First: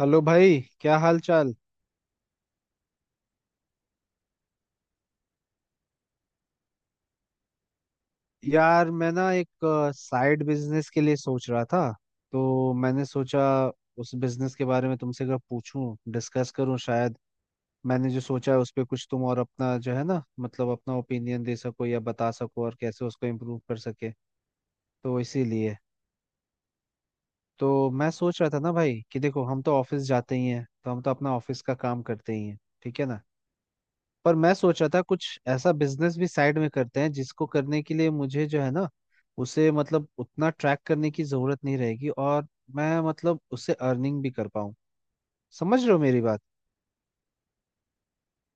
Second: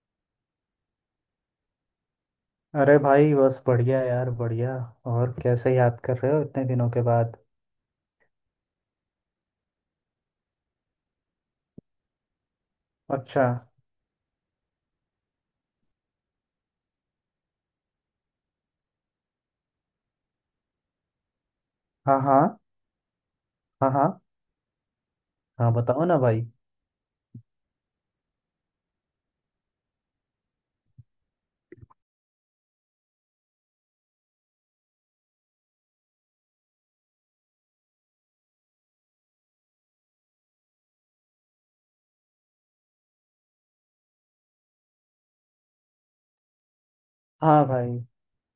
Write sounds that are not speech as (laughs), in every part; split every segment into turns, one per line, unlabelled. Hello भाई, क्या हाल चाल?
अरे भाई, बस बढ़िया यार, बढ़िया। और कैसे याद कर रहे हो इतने दिनों के बाद।
यार मैं ना एक साइड बिजनेस के लिए सोच रहा था, तो मैंने सोचा
अच्छा।
उस बिजनेस के बारे में तुमसे अगर पूछूं, डिस्कस करूं, शायद मैंने जो सोचा है उस पे कुछ तुम, और अपना जो है ना, मतलब अपना ओपिनियन दे सको या
हाँ
बता
हाँ।
सको और कैसे उसको इम्प्रूव कर
हाँ
सके।
हाँ।
तो
हाँ
इसीलिए।
बताओ ना भाई।
तो मैं सोच रहा था ना भाई कि देखो, हम तो ऑफिस जाते ही हैं, तो हम तो अपना ऑफिस का काम करते ही हैं, ठीक है ना। पर मैं सोच रहा था कुछ ऐसा बिजनेस भी साइड में करते हैं जिसको करने के लिए मुझे जो है ना, उसे मतलब उतना ट्रैक करने की जरूरत नहीं रहेगी, और मैं मतलब उससे अर्निंग भी कर पाऊँ। समझ रहे हो मेरी बात?
हाँ भाई।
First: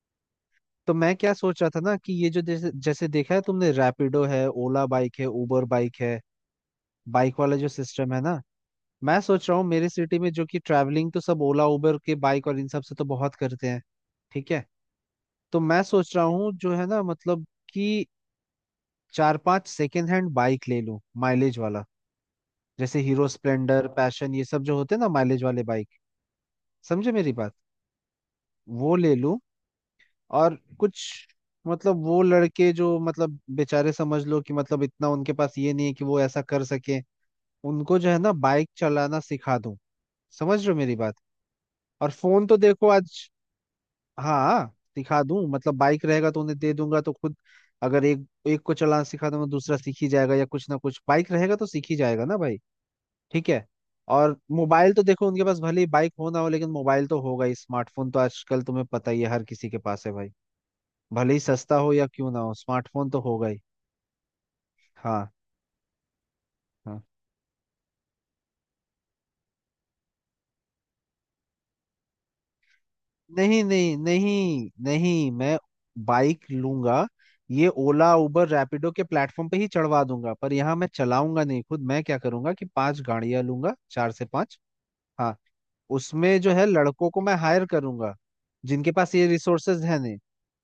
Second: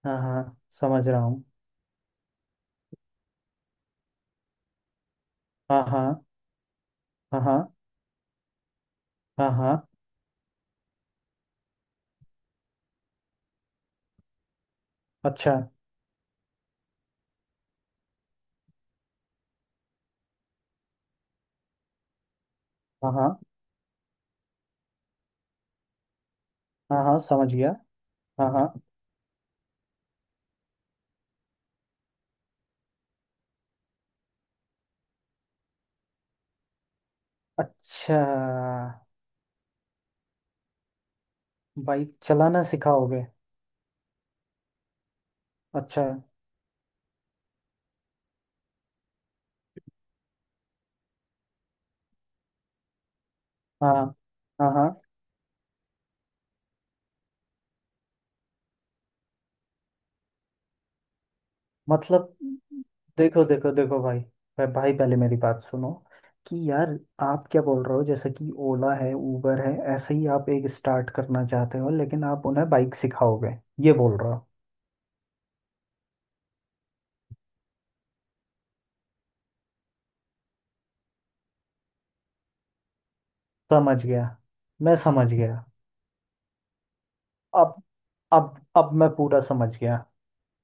हाँ हाँ,
तो
समझ
मैं
रहा
क्या
हूँ।
सोच रहा था ना, कि ये जो जैसे जैसे देखा है तुमने, रैपिडो है, ओला बाइक है, उबर
हाँ
बाइक है,
हाँ।
बाइक
हाँ
वाला जो
हाँ।
सिस्टम है ना। मैं सोच
हाँ
रहा हूँ
हाँ।
मेरे सिटी में जो कि ट्रैवलिंग तो सब ओला उबर के बाइक और इन सब से तो बहुत करते हैं, ठीक है।
अच्छा।
तो मैं सोच रहा हूँ, जो है ना, मतलब कि चार पांच सेकेंड हैंड बाइक ले लूं, माइलेज वाला। जैसे
हाँ
हीरो
हाँ।
स्प्लेंडर पैशन ये सब जो होते हैं ना, माइलेज वाले बाइक।
हाँ
समझे
हाँ,
मेरी बात?
समझ गया। हाँ हाँ।
वो ले लूं। और कुछ मतलब वो लड़के जो मतलब बेचारे, समझ लो कि मतलब इतना उनके पास ये नहीं है कि वो ऐसा कर सके, उनको जो
अच्छा।
है ना बाइक चलाना सिखा दूं। समझ रहे हो मेरी बात? और
बाइक
फोन तो
चलाना
देखो आज।
सिखाओगे?
हाँ, सिखा दूं मतलब बाइक
अच्छा।
रहेगा तो उन्हें दे दूंगा, तो खुद अगर एक एक को चलाना सिखा दूंगा, दूसरा सीख ही जाएगा या कुछ ना कुछ बाइक रहेगा तो सीख ही जाएगा ना भाई, ठीक है।
हाँ।
और
हाँ हाँ।
मोबाइल तो देखो, उनके पास भले ही बाइक हो ना हो, लेकिन मोबाइल तो होगा ही। स्मार्टफोन तो आजकल तुम्हें पता ही है, हर किसी के पास है भाई। भले ही सस्ता हो या क्यों
मतलब
ना हो, स्मार्टफोन तो
देखो
होगा ही।
देखो देखो भाई। भाई, पहले
हाँ।
मेरी बात सुनो कि यार,
हाँ,
आप क्या बोल रहे हो? जैसे कि ओला है, उबर है, ऐसे ही आप एक स्टार्ट करना चाहते हो, लेकिन आप उन्हें बाइक सिखाओगे,
नहीं
ये
नहीं
बोल रहे हो?
नहीं नहीं, मैं बाइक लूंगा। ये ओला उबर रैपिडो के प्लेटफॉर्म पे ही चढ़वा दूंगा, पर यहाँ मैं चलाऊंगा नहीं खुद। मैं क्या करूंगा कि पांच गाड़ियां लूंगा,
समझ
चार से
गया,
पांच।
मैं समझ
हाँ,
गया।
उसमें जो है लड़कों को मैं हायर
अब
करूंगा,
अब
जिनके
अब मैं
पास ये
पूरा समझ
रिसोर्सेज
गया।
हैं।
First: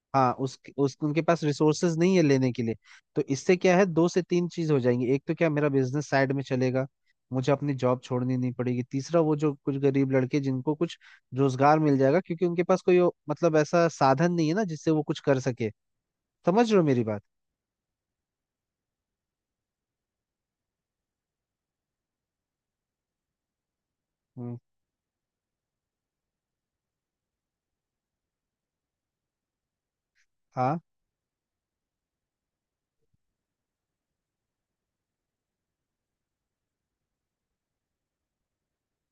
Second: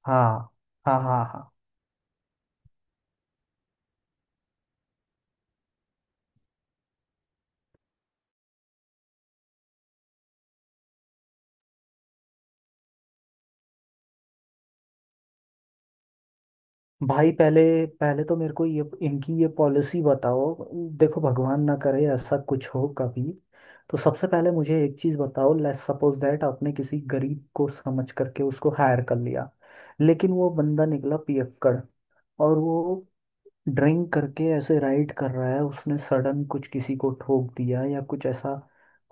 हाँ।
हाँ, उस
हाँ
उनके
हाँ
पास
हाँ।
रिसोर्सेज नहीं है लेने के लिए। तो इससे क्या है, दो से तीन चीज हो जाएंगी। एक तो क्या, मेरा बिजनेस साइड में चलेगा, मुझे अपनी जॉब छोड़नी नहीं पड़ेगी, तीसरा वो जो कुछ गरीब लड़के जिनको कुछ रोजगार मिल जाएगा, क्योंकि उनके पास कोई मतलब ऐसा साधन नहीं है ना जिससे वो कुछ कर सके। समझ रहे हो मेरी बात?
भाई, पहले पहले तो मेरे को ये इनकी ये पॉलिसी बताओ। देखो, भगवान ना करे ऐसा कुछ हो कभी। तो सबसे पहले
हम्म।
मुझे एक चीज बताओ, लेट्स सपोज दैट आपने किसी गरीब को समझ करके उसको हायर कर लिया, लेकिन वो
हाँ।
बंदा निकला पियक्कड़। और वो ड्रिंक करके ऐसे राइड कर रहा है, उसने सडन कुछ किसी को ठोक दिया या कुछ ऐसा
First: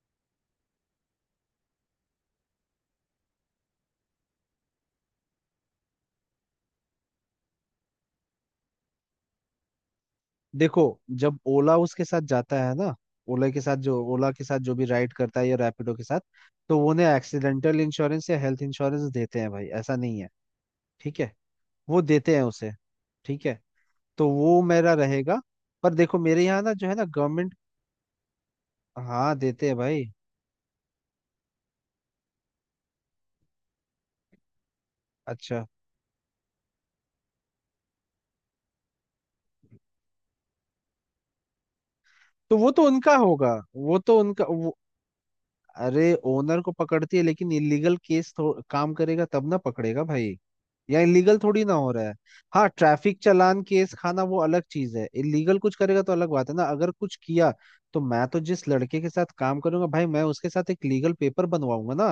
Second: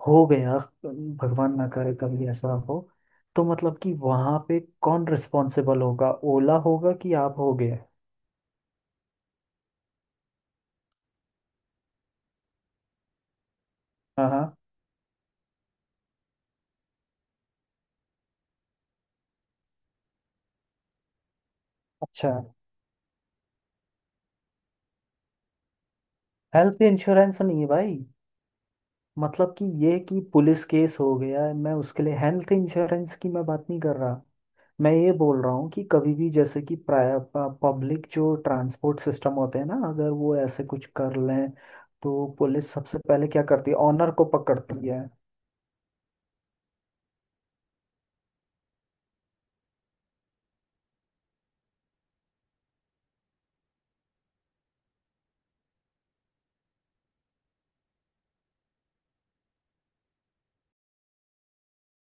हो गया। भगवान ना करे कभी ऐसा हो। तो मतलब कि वहां पे कौन रिस्पॉन्सिबल होगा? ओला होगा कि आप होगे?
देखो, जब ओला उसके साथ जाता है ना, ओला के साथ जो,
हाँ
ओला के
हाँ।
साथ जो भी राइड करता है या रैपिडो के साथ, तो वो उन्हें एक्सीडेंटल इंश्योरेंस या हेल्थ इंश्योरेंस देते हैं भाई, ऐसा नहीं है, ठीक है। वो
अच्छा।
देते हैं उसे, ठीक है। तो वो मेरा रहेगा। पर देखो मेरे यहाँ ना
हेल्थ
जो है ना
इंश्योरेंस
गवर्नमेंट।
नहीं है भाई।
हाँ,
मतलब कि
देते हैं
ये
भाई।
कि पुलिस केस हो गया है, मैं उसके लिए हेल्थ इंश्योरेंस की मैं बात नहीं कर रहा। मैं ये बोल रहा
अच्छा,
हूँ कि कभी भी जैसे कि पब्लिक जो ट्रांसपोर्ट सिस्टम होते हैं ना, अगर वो ऐसे कुछ कर लें, तो
तो वो
पुलिस
तो
सबसे
उनका
पहले क्या
होगा,
करती है,
वो
ऑनर
तो
को
उनका
पकड़ती है।
अरे, ओनर को पकड़ती है, लेकिन इलीगल काम करेगा तब ना पकड़ेगा भाई, या इलीगल थोड़ी ना हो रहा है। हाँ, ट्रैफिक चालान केस खाना वो अलग चीज है। इलीगल कुछ करेगा तो अलग बात है ना, अगर कुछ किया। तो मैं तो जिस लड़के के साथ काम करूंगा भाई, मैं उसके साथ एक लीगल पेपर बनवाऊंगा ना।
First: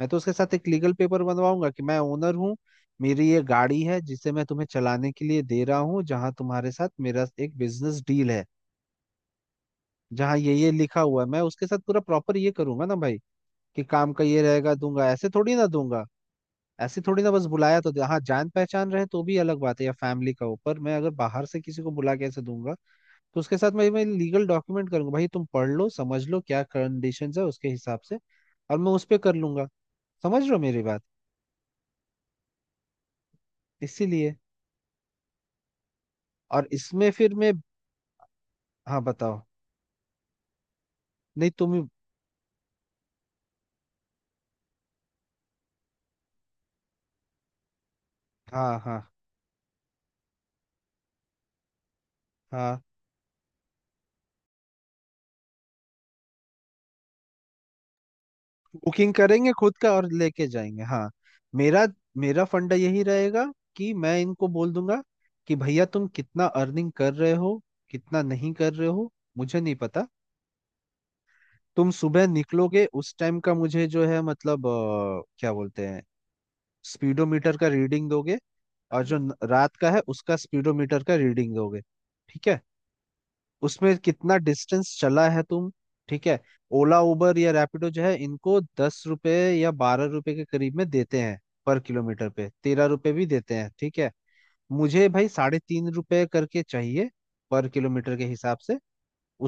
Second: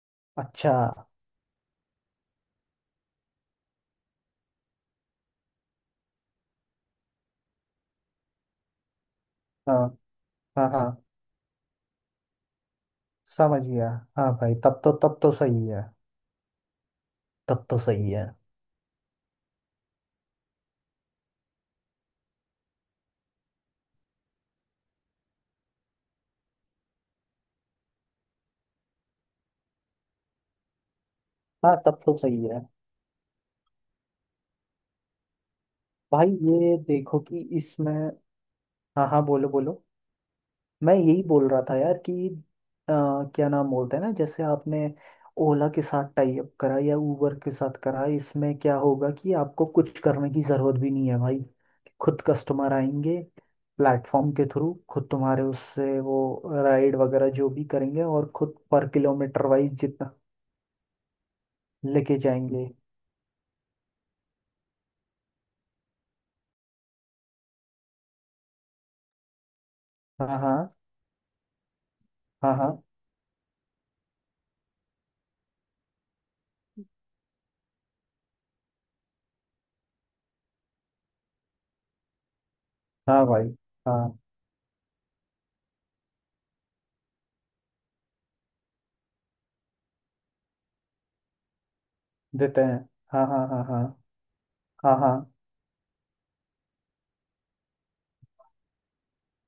मैं तो उसके साथ एक
अच्छा।
लीगल पेपर बनवाऊंगा कि मैं ओनर हूँ, मेरी ये गाड़ी है, जिसे मैं तुम्हें चलाने के लिए दे रहा हूँ, जहाँ तुम्हारे साथ मेरा एक बिजनेस डील है,
हाँ
जहाँ
हाँ
ये
हाँ,
लिखा हुआ है। मैं उसके साथ पूरा प्रॉपर ये करूंगा ना भाई,
समझ
कि
गया।
काम का
हाँ
ये
भाई,
रहेगा,
तब तो
दूंगा।
तब
ऐसे
तो
थोड़ी ना
सही है।
दूंगा, ऐसे थोड़ी ना बस
तब तो
बुलाया तो
सही
हाँ,
है।
जान पहचान रहे तो भी अलग बात है, या फैमिली का हो। पर मैं अगर बाहर से किसी को बुला के ऐसे दूंगा तो उसके साथ मैं लीगल डॉक्यूमेंट करूंगा भाई। तुम पढ़ लो, समझ लो क्या कंडीशंस है, उसके हिसाब से। और मैं उस पर कर लूंगा। समझ रहे हो मेरी बात?
हाँ, तब तो सही है।
इसीलिए।
भाई,
और
ये
इसमें
देखो
फिर
कि
मैं,
इसमें।
हाँ
हाँ हाँ,
बताओ।
बोलो बोलो। मैं यही बोल
नहीं,
रहा
तुम
था
ही।
यार कि अ, क्या नाम बोलते हैं ना, जैसे आपने ओला के साथ टाई अप करा या उबर के साथ करा, इसमें क्या
हाँ हाँ।
होगा कि आपको कुछ करने की जरूरत भी नहीं है भाई। खुद कस्टमर
हाँ,
आएंगे। प्लेटफॉर्म के थ्रू खुद तुम्हारे उससे वो राइड वगैरह जो भी करेंगे, और खुद पर
बुकिंग
किलोमीटर
करेंगे
वाइज
खुद का और
जितना
लेके जाएंगे, हाँ। मेरा
लेके
मेरा
जाएंगे।
फंडा यही रहेगा, कि मैं इनको बोल दूंगा कि भैया तुम कितना अर्निंग कर रहे हो, कितना नहीं कर रहे हो, मुझे नहीं पता।
हाँ हाँ
तुम सुबह
हाँ हाँ।
निकलोगे, उस टाइम का मुझे जो है मतलब क्या बोलते हैं, स्पीडोमीटर का रीडिंग दोगे। और जो रात का है उसका स्पीडोमीटर का रीडिंग दोगे, ठीक है।
हाँ भाई।
उसमें
हाँ,
कितना डिस्टेंस चला है तुम, ठीक है। ओला उबर या रैपिडो जो है इनको 10 रुपए या 12 रुपए के करीब में देते हैं, पर किलोमीटर पे।
देते हैं।
13 रुपए भी
हाँ हाँ
देते
हाँ
हैं,
हाँ।
ठीक है।
हाँ
मुझे
हाँ।
भाई 3.5 रुपए करके चाहिए, पर किलोमीटर के हिसाब से।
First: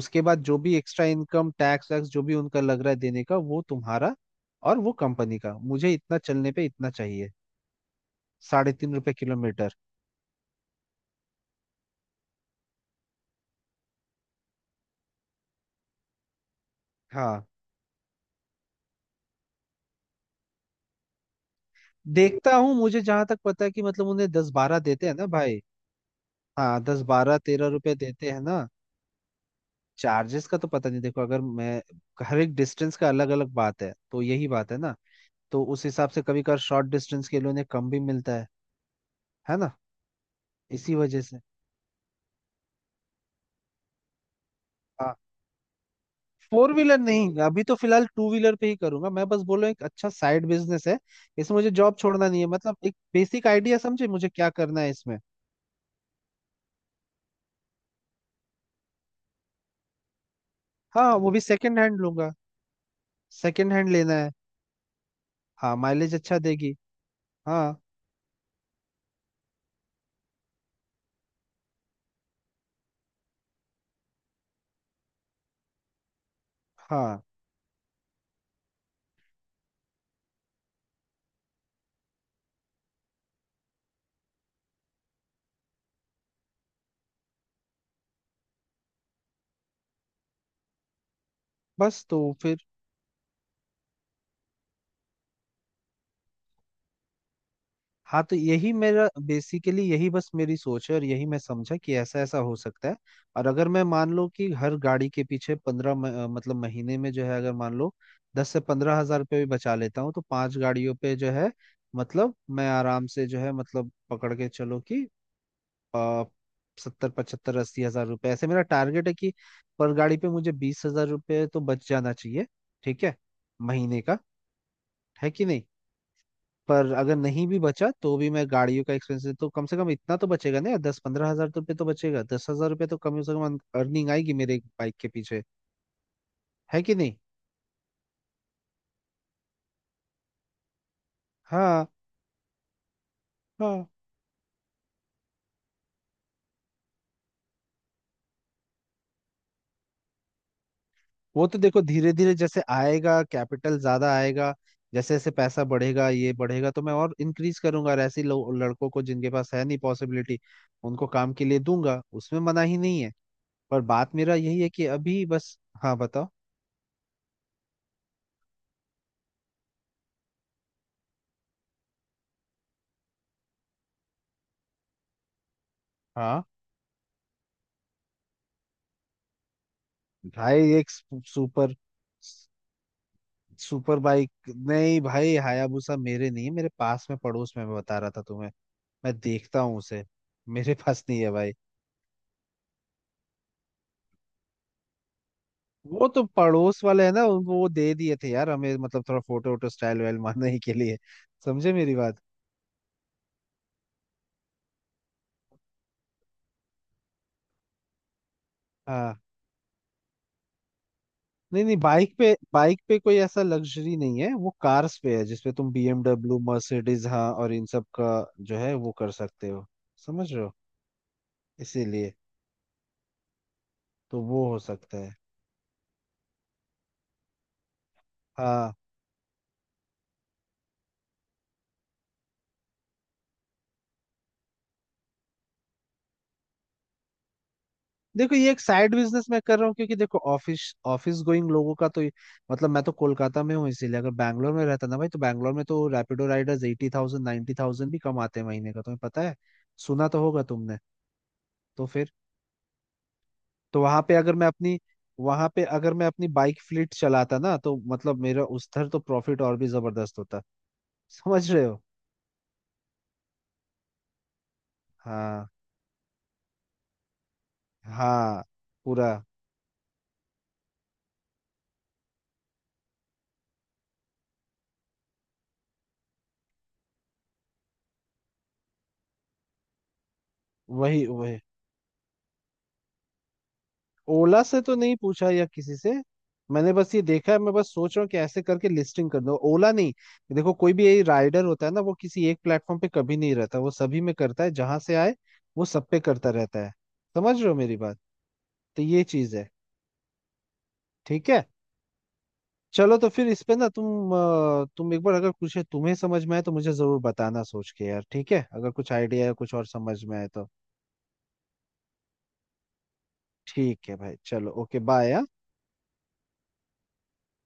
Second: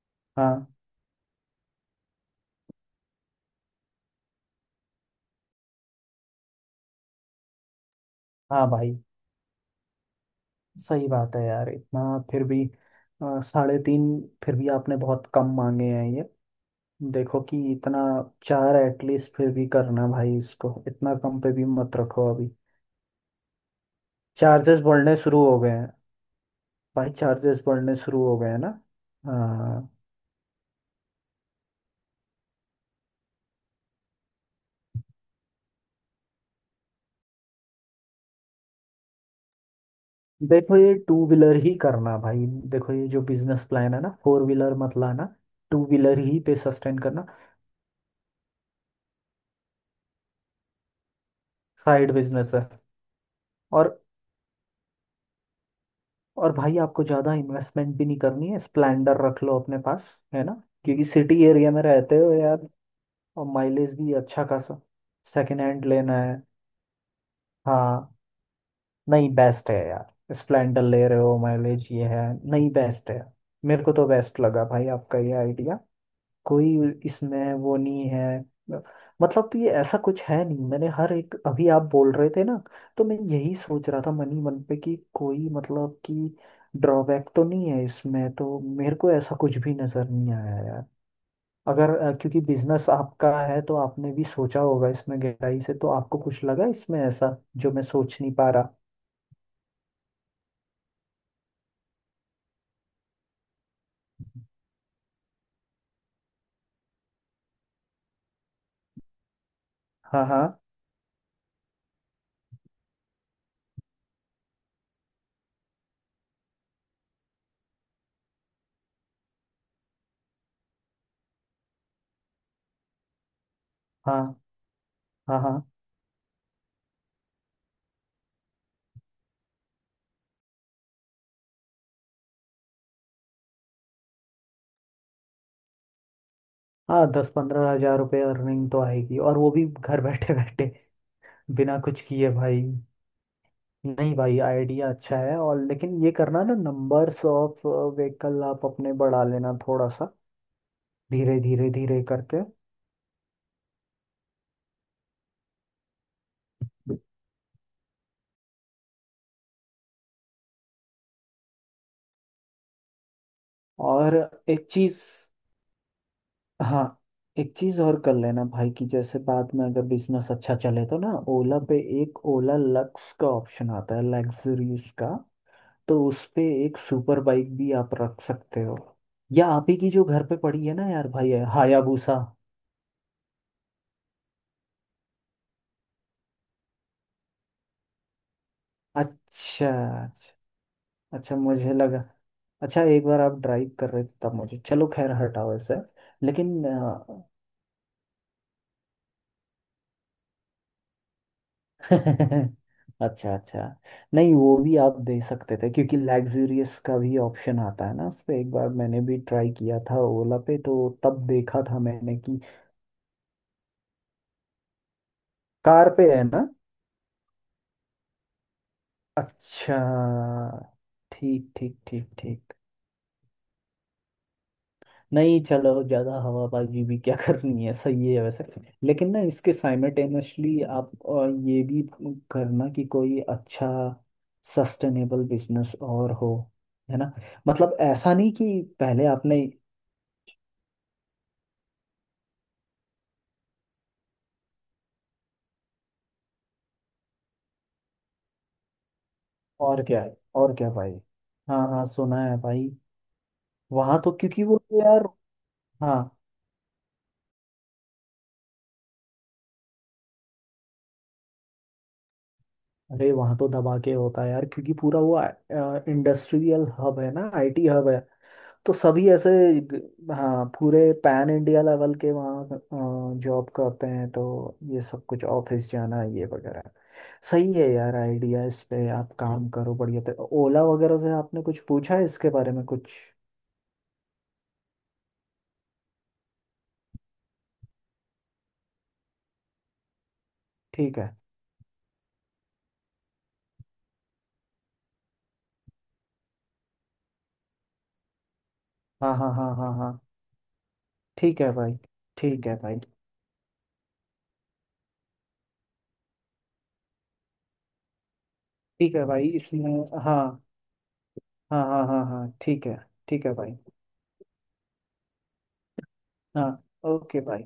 उसके बाद जो
हाँ
भी एक्स्ट्रा इनकम टैक्स वैक्स जो भी उनका लग रहा है देने का, वो तुम्हारा। और वो कंपनी का मुझे इतना चलने पे इतना चाहिए,
हाँ
साढ़े तीन
भाई,
रुपए किलोमीटर।
सही बात है यार, इतना। फिर भी साढ़े तीन? फिर भी आपने बहुत कम मांगे हैं ये। देखो
हाँ,
कि इतना, चार एटलीस्ट फिर भी करना भाई, इसको इतना कम पे भी मत रखो अभी।
देखता हूँ, मुझे जहां तक पता है कि मतलब उन्हें 10, 12
चार्जेस
देते हैं
बढ़ने
ना
शुरू हो
भाई।
गए हैं
हाँ, दस
भाई,
बारह
चार्जेस
तेरह रुपए
बढ़ने शुरू
देते
हो
हैं
गए
ना।
हैं ना। हाँ।
चार्जेस का तो पता नहीं। देखो, अगर मैं हर एक डिस्टेंस का अलग अलग बात है, तो यही बात है ना। तो उस हिसाब से कभी कभार शॉर्ट डिस्टेंस के लिए उन्हें कम भी मिलता है ना,
देखो, ये
इसी
टू
वजह से।
व्हीलर ही करना भाई। देखो, ये जो बिजनेस प्लान है ना, फोर व्हीलर मत
हाँ,
लाना, टू व्हीलर ही पे
फोर व्हीलर
सस्टेन करना।
नहीं, अभी तो फिलहाल टू व्हीलर पे ही करूंगा मैं। बस बोलो एक अच्छा साइड बिजनेस है, इसमें मुझे जॉब
साइड
छोड़ना नहीं है,
बिजनेस है।
मतलब एक बेसिक आइडिया।
और
समझे मुझे क्या करना है इसमें?
और भाई आपको ज़्यादा इन्वेस्टमेंट भी नहीं करनी है, स्प्लेंडर रख लो अपने पास। है ना, क्योंकि
हाँ, वो भी
सिटी एरिया
सेकंड
में
हैंड
रहते
लूंगा।
हो यार। और
सेकंड हैंड
माइलेज भी
लेना है।
अच्छा खासा। सेकेंड
हाँ,
हैंड
माइलेज
लेना
अच्छा
है।
देगी। हाँ।
हाँ। नहीं, बेस्ट है यार, स्प्लेंडर ले रहे हो, माइलेज ये है। नहीं, बेस्ट है। मेरे को तो बेस्ट लगा भाई आपका ये आइडिया। कोई,
हाँ,
इसमें वो नहीं है, मतलब कि ऐसा कुछ है नहीं। मैंने हर एक, अभी आप बोल रहे थे ना, तो मैं यही सोच रहा था मन ही मन पे कि कोई मतलब कि ड्रॉबैक तो नहीं है इसमें, तो मेरे को ऐसा कुछ भी नजर नहीं आया यार। अगर
बस तो
क्योंकि
फिर।
बिजनेस आपका है तो आपने भी सोचा होगा इसमें गहराई से, तो आपको कुछ लगा इसमें ऐसा जो मैं सोच
हाँ,
नहीं
तो
पा
यही
रहा।
मेरा बेसिकली, यही बस मेरी सोच है, और यही मैं समझा कि ऐसा ऐसा हो सकता है। और अगर मैं मान लो कि हर गाड़ी के पीछे पंद्रह, मतलब महीने में जो है अगर मान लो 10 से 15 हजार रुपये भी बचा लेता हूँ, तो
हाँ हाँ
पांच गाड़ियों पे जो है, मतलब मैं आराम से जो है मतलब पकड़ के चलो कि आ, 70, 75, 80 हजार रुपये, ऐसे मेरा टारगेट है कि पर गाड़ी पे मुझे 20,000 रुपये तो बच जाना चाहिए, ठीक है, महीने का।
हाँ।
है
हाँ
कि
हाँ
नहीं? पर अगर नहीं भी बचा तो भी मैं गाड़ियों का एक्सपेंसेस तो कम से कम इतना तो बचेगा ना यार, 10, 15 हजार तो रुपये तो बचेगा। 10,000 रुपये तो कम से कम अर्निंग आएगी मेरे बाइक के पीछे, है कि
हाँ।
नहीं?
दस पंद्रह हजार रुपये अर्निंग तो आएगी, और वो भी घर बैठे बैठे, बिना
हाँ।
कुछ किए भाई।
हाँ,
नहीं भाई, आइडिया अच्छा है। और लेकिन ये करना ना, नंबर्स ऑफ व्हीकल आप अपने बढ़ा लेना थोड़ा सा, धीरे
वो तो
धीरे
देखो
धीरे
धीरे धीरे
करके।
जैसे आएगा, कैपिटल ज्यादा आएगा, जैसे जैसे पैसा बढ़ेगा ये बढ़ेगा, तो मैं और इंक्रीज करूंगा और ऐसे लड़कों को जिनके पास है नहीं, पॉसिबिलिटी, उनको काम के लिए दूंगा। उसमें मना ही नहीं है। पर बात
और
मेरा यही
एक
है कि
चीज।
अभी बस। हाँ बताओ।
हाँ, एक चीज और कर लेना भाई कि जैसे बाद में अगर बिजनेस अच्छा चले तो ना, ओला पे एक ओला लक्स का ऑप्शन आता है, लग्जरीज का, तो उस
हाँ
पे एक सुपर बाइक भी आप रख सकते हो, या आप ही की जो घर पे पड़ी
भाई,
है ना
एक
यार भाई,
सुपर,
हायाबुसा।
सुपर बाइक नहीं भाई। हायाबुसा मेरे नहीं है, मेरे पास में, पड़ोस में। मैं बता रहा था तुम्हें, मैं देखता
अच्छा।
हूँ उसे। मेरे पास नहीं है
अच्छा,
भाई।
मुझे लगा। अच्छा, एक बार आप ड्राइव कर रहे थे तब मुझे, चलो खैर, हटाओ इसे।
वो तो
लेकिन
पड़ोस वाले हैं ना, उनको वो दे दिए थे यार हमें मतलब थोड़ा फोटो वोटो स्टाइल वाइल मारने के लिए। समझे मेरी बात?
(laughs) अच्छा अच्छा। नहीं, वो भी आप दे सकते थे क्योंकि लग्जूरियस का भी ऑप्शन आता है ना, उस पे एक बार मैंने
हाँ,
भी ट्राई किया था ओला पे, तो तब देखा
नहीं नहीं,
था
बाइक
मैंने
पे,
कि।
बाइक पे कोई ऐसा लग्जरी नहीं है। वो कार्स पे है, जिसपे तुम
कार पे है
बीएमडब्ल्यू
ना?
मर्सिडीज, हाँ, और इन सब का जो है वो कर सकते हो।
अच्छा।
समझ रहे हो?
ठीक ठीक ठीक
इसीलिए
ठीक।
तो वो हो सकता है।
नहीं, चलो, ज़्यादा हवाबाजी भी क्या (laughs) करनी है, सही है वैसे।
हाँ।
लेकिन ना, इसके साइमल्टेनियसली आप और ये भी करना कि कोई अच्छा सस्टेनेबल बिजनेस और हो, है ना। मतलब ऐसा नहीं
देखो,
कि
ये एक साइड
पहले
बिजनेस मैं
आपने।
कर रहा हूँ, क्योंकि देखो ऑफिस, ऑफिस गोइंग लोगों का तो मतलब, मैं तो कोलकाता में हूँ, इसीलिए। अगर बैंगलोर में रहता ना भाई, तो बैंगलोर में तो रैपिडो राइडर्स 80,000, 90,000 भी कमाते हैं महीने का, तुम्हें पता है,
और क्या
सुना
है,
तो होगा
और क्या
तुमने।
भाई। हाँ हाँ,
तो फिर,
सुना है भाई।
तो
वहाँ
वहां
तो
पे अगर
क्योंकि
मैं
वो
अपनी,
तो यार।
वहां पे अगर
हाँ।
मैं अपनी बाइक फ्लीट चलाता ना, तो मतलब मेरा उधर तो प्रॉफिट और भी जबरदस्त होता। समझ रहे हो?
अरे, वहाँ तो दबा के होता है यार, क्योंकि पूरा वो
हाँ,
इंडस्ट्रियल हब है ना, आईटी हब है,
हाँ
तो सभी
पूरा।
ऐसे। हाँ, पूरे पैन इंडिया लेवल के वहाँ जॉब करते हैं, तो ये सब कुछ ऑफिस जाना ये वगैरह। सही है यार, आइडिया इस पे आप काम करो, बढ़िया। तो ओला वगैरह
वही
से
वही,
आपने कुछ पूछा है इसके बारे में कुछ?
ओला से तो नहीं पूछा या किसी से। मैंने बस ये देखा है, मैं बस सोच रहा हूँ कि ऐसे करके लिस्टिंग कर दो, ओला नहीं। देखो कोई भी
ठीक
यही
है।
राइडर होता है ना, वो किसी एक प्लेटफॉर्म पे कभी नहीं रहता, वो सभी में करता है जहां से आए, वो सब पे करता रहता है। समझ रहे हो मेरी बात? तो ये
हाँ हाँ
चीज है,
हाँ हाँ हाँ।
ठीक
ठीक
है।
है भाई। ठीक है भाई।
चलो, तो फिर इस पे ना तुम तुम एक बार अगर कुछ है तुम्हें समझ में आए तो मुझे जरूर बताना सोच के यार, ठीक है, अगर कुछ
ठीक है
आइडिया
भाई,
या कुछ और
इसमें।
समझ में
हाँ
आए तो।
हाँ हाँ हाँ हाँ, ठीक है। ठीक है भाई।
ठीक है भाई, चलो, ओके, बाय, हाँ?
हाँ, ओके भाई।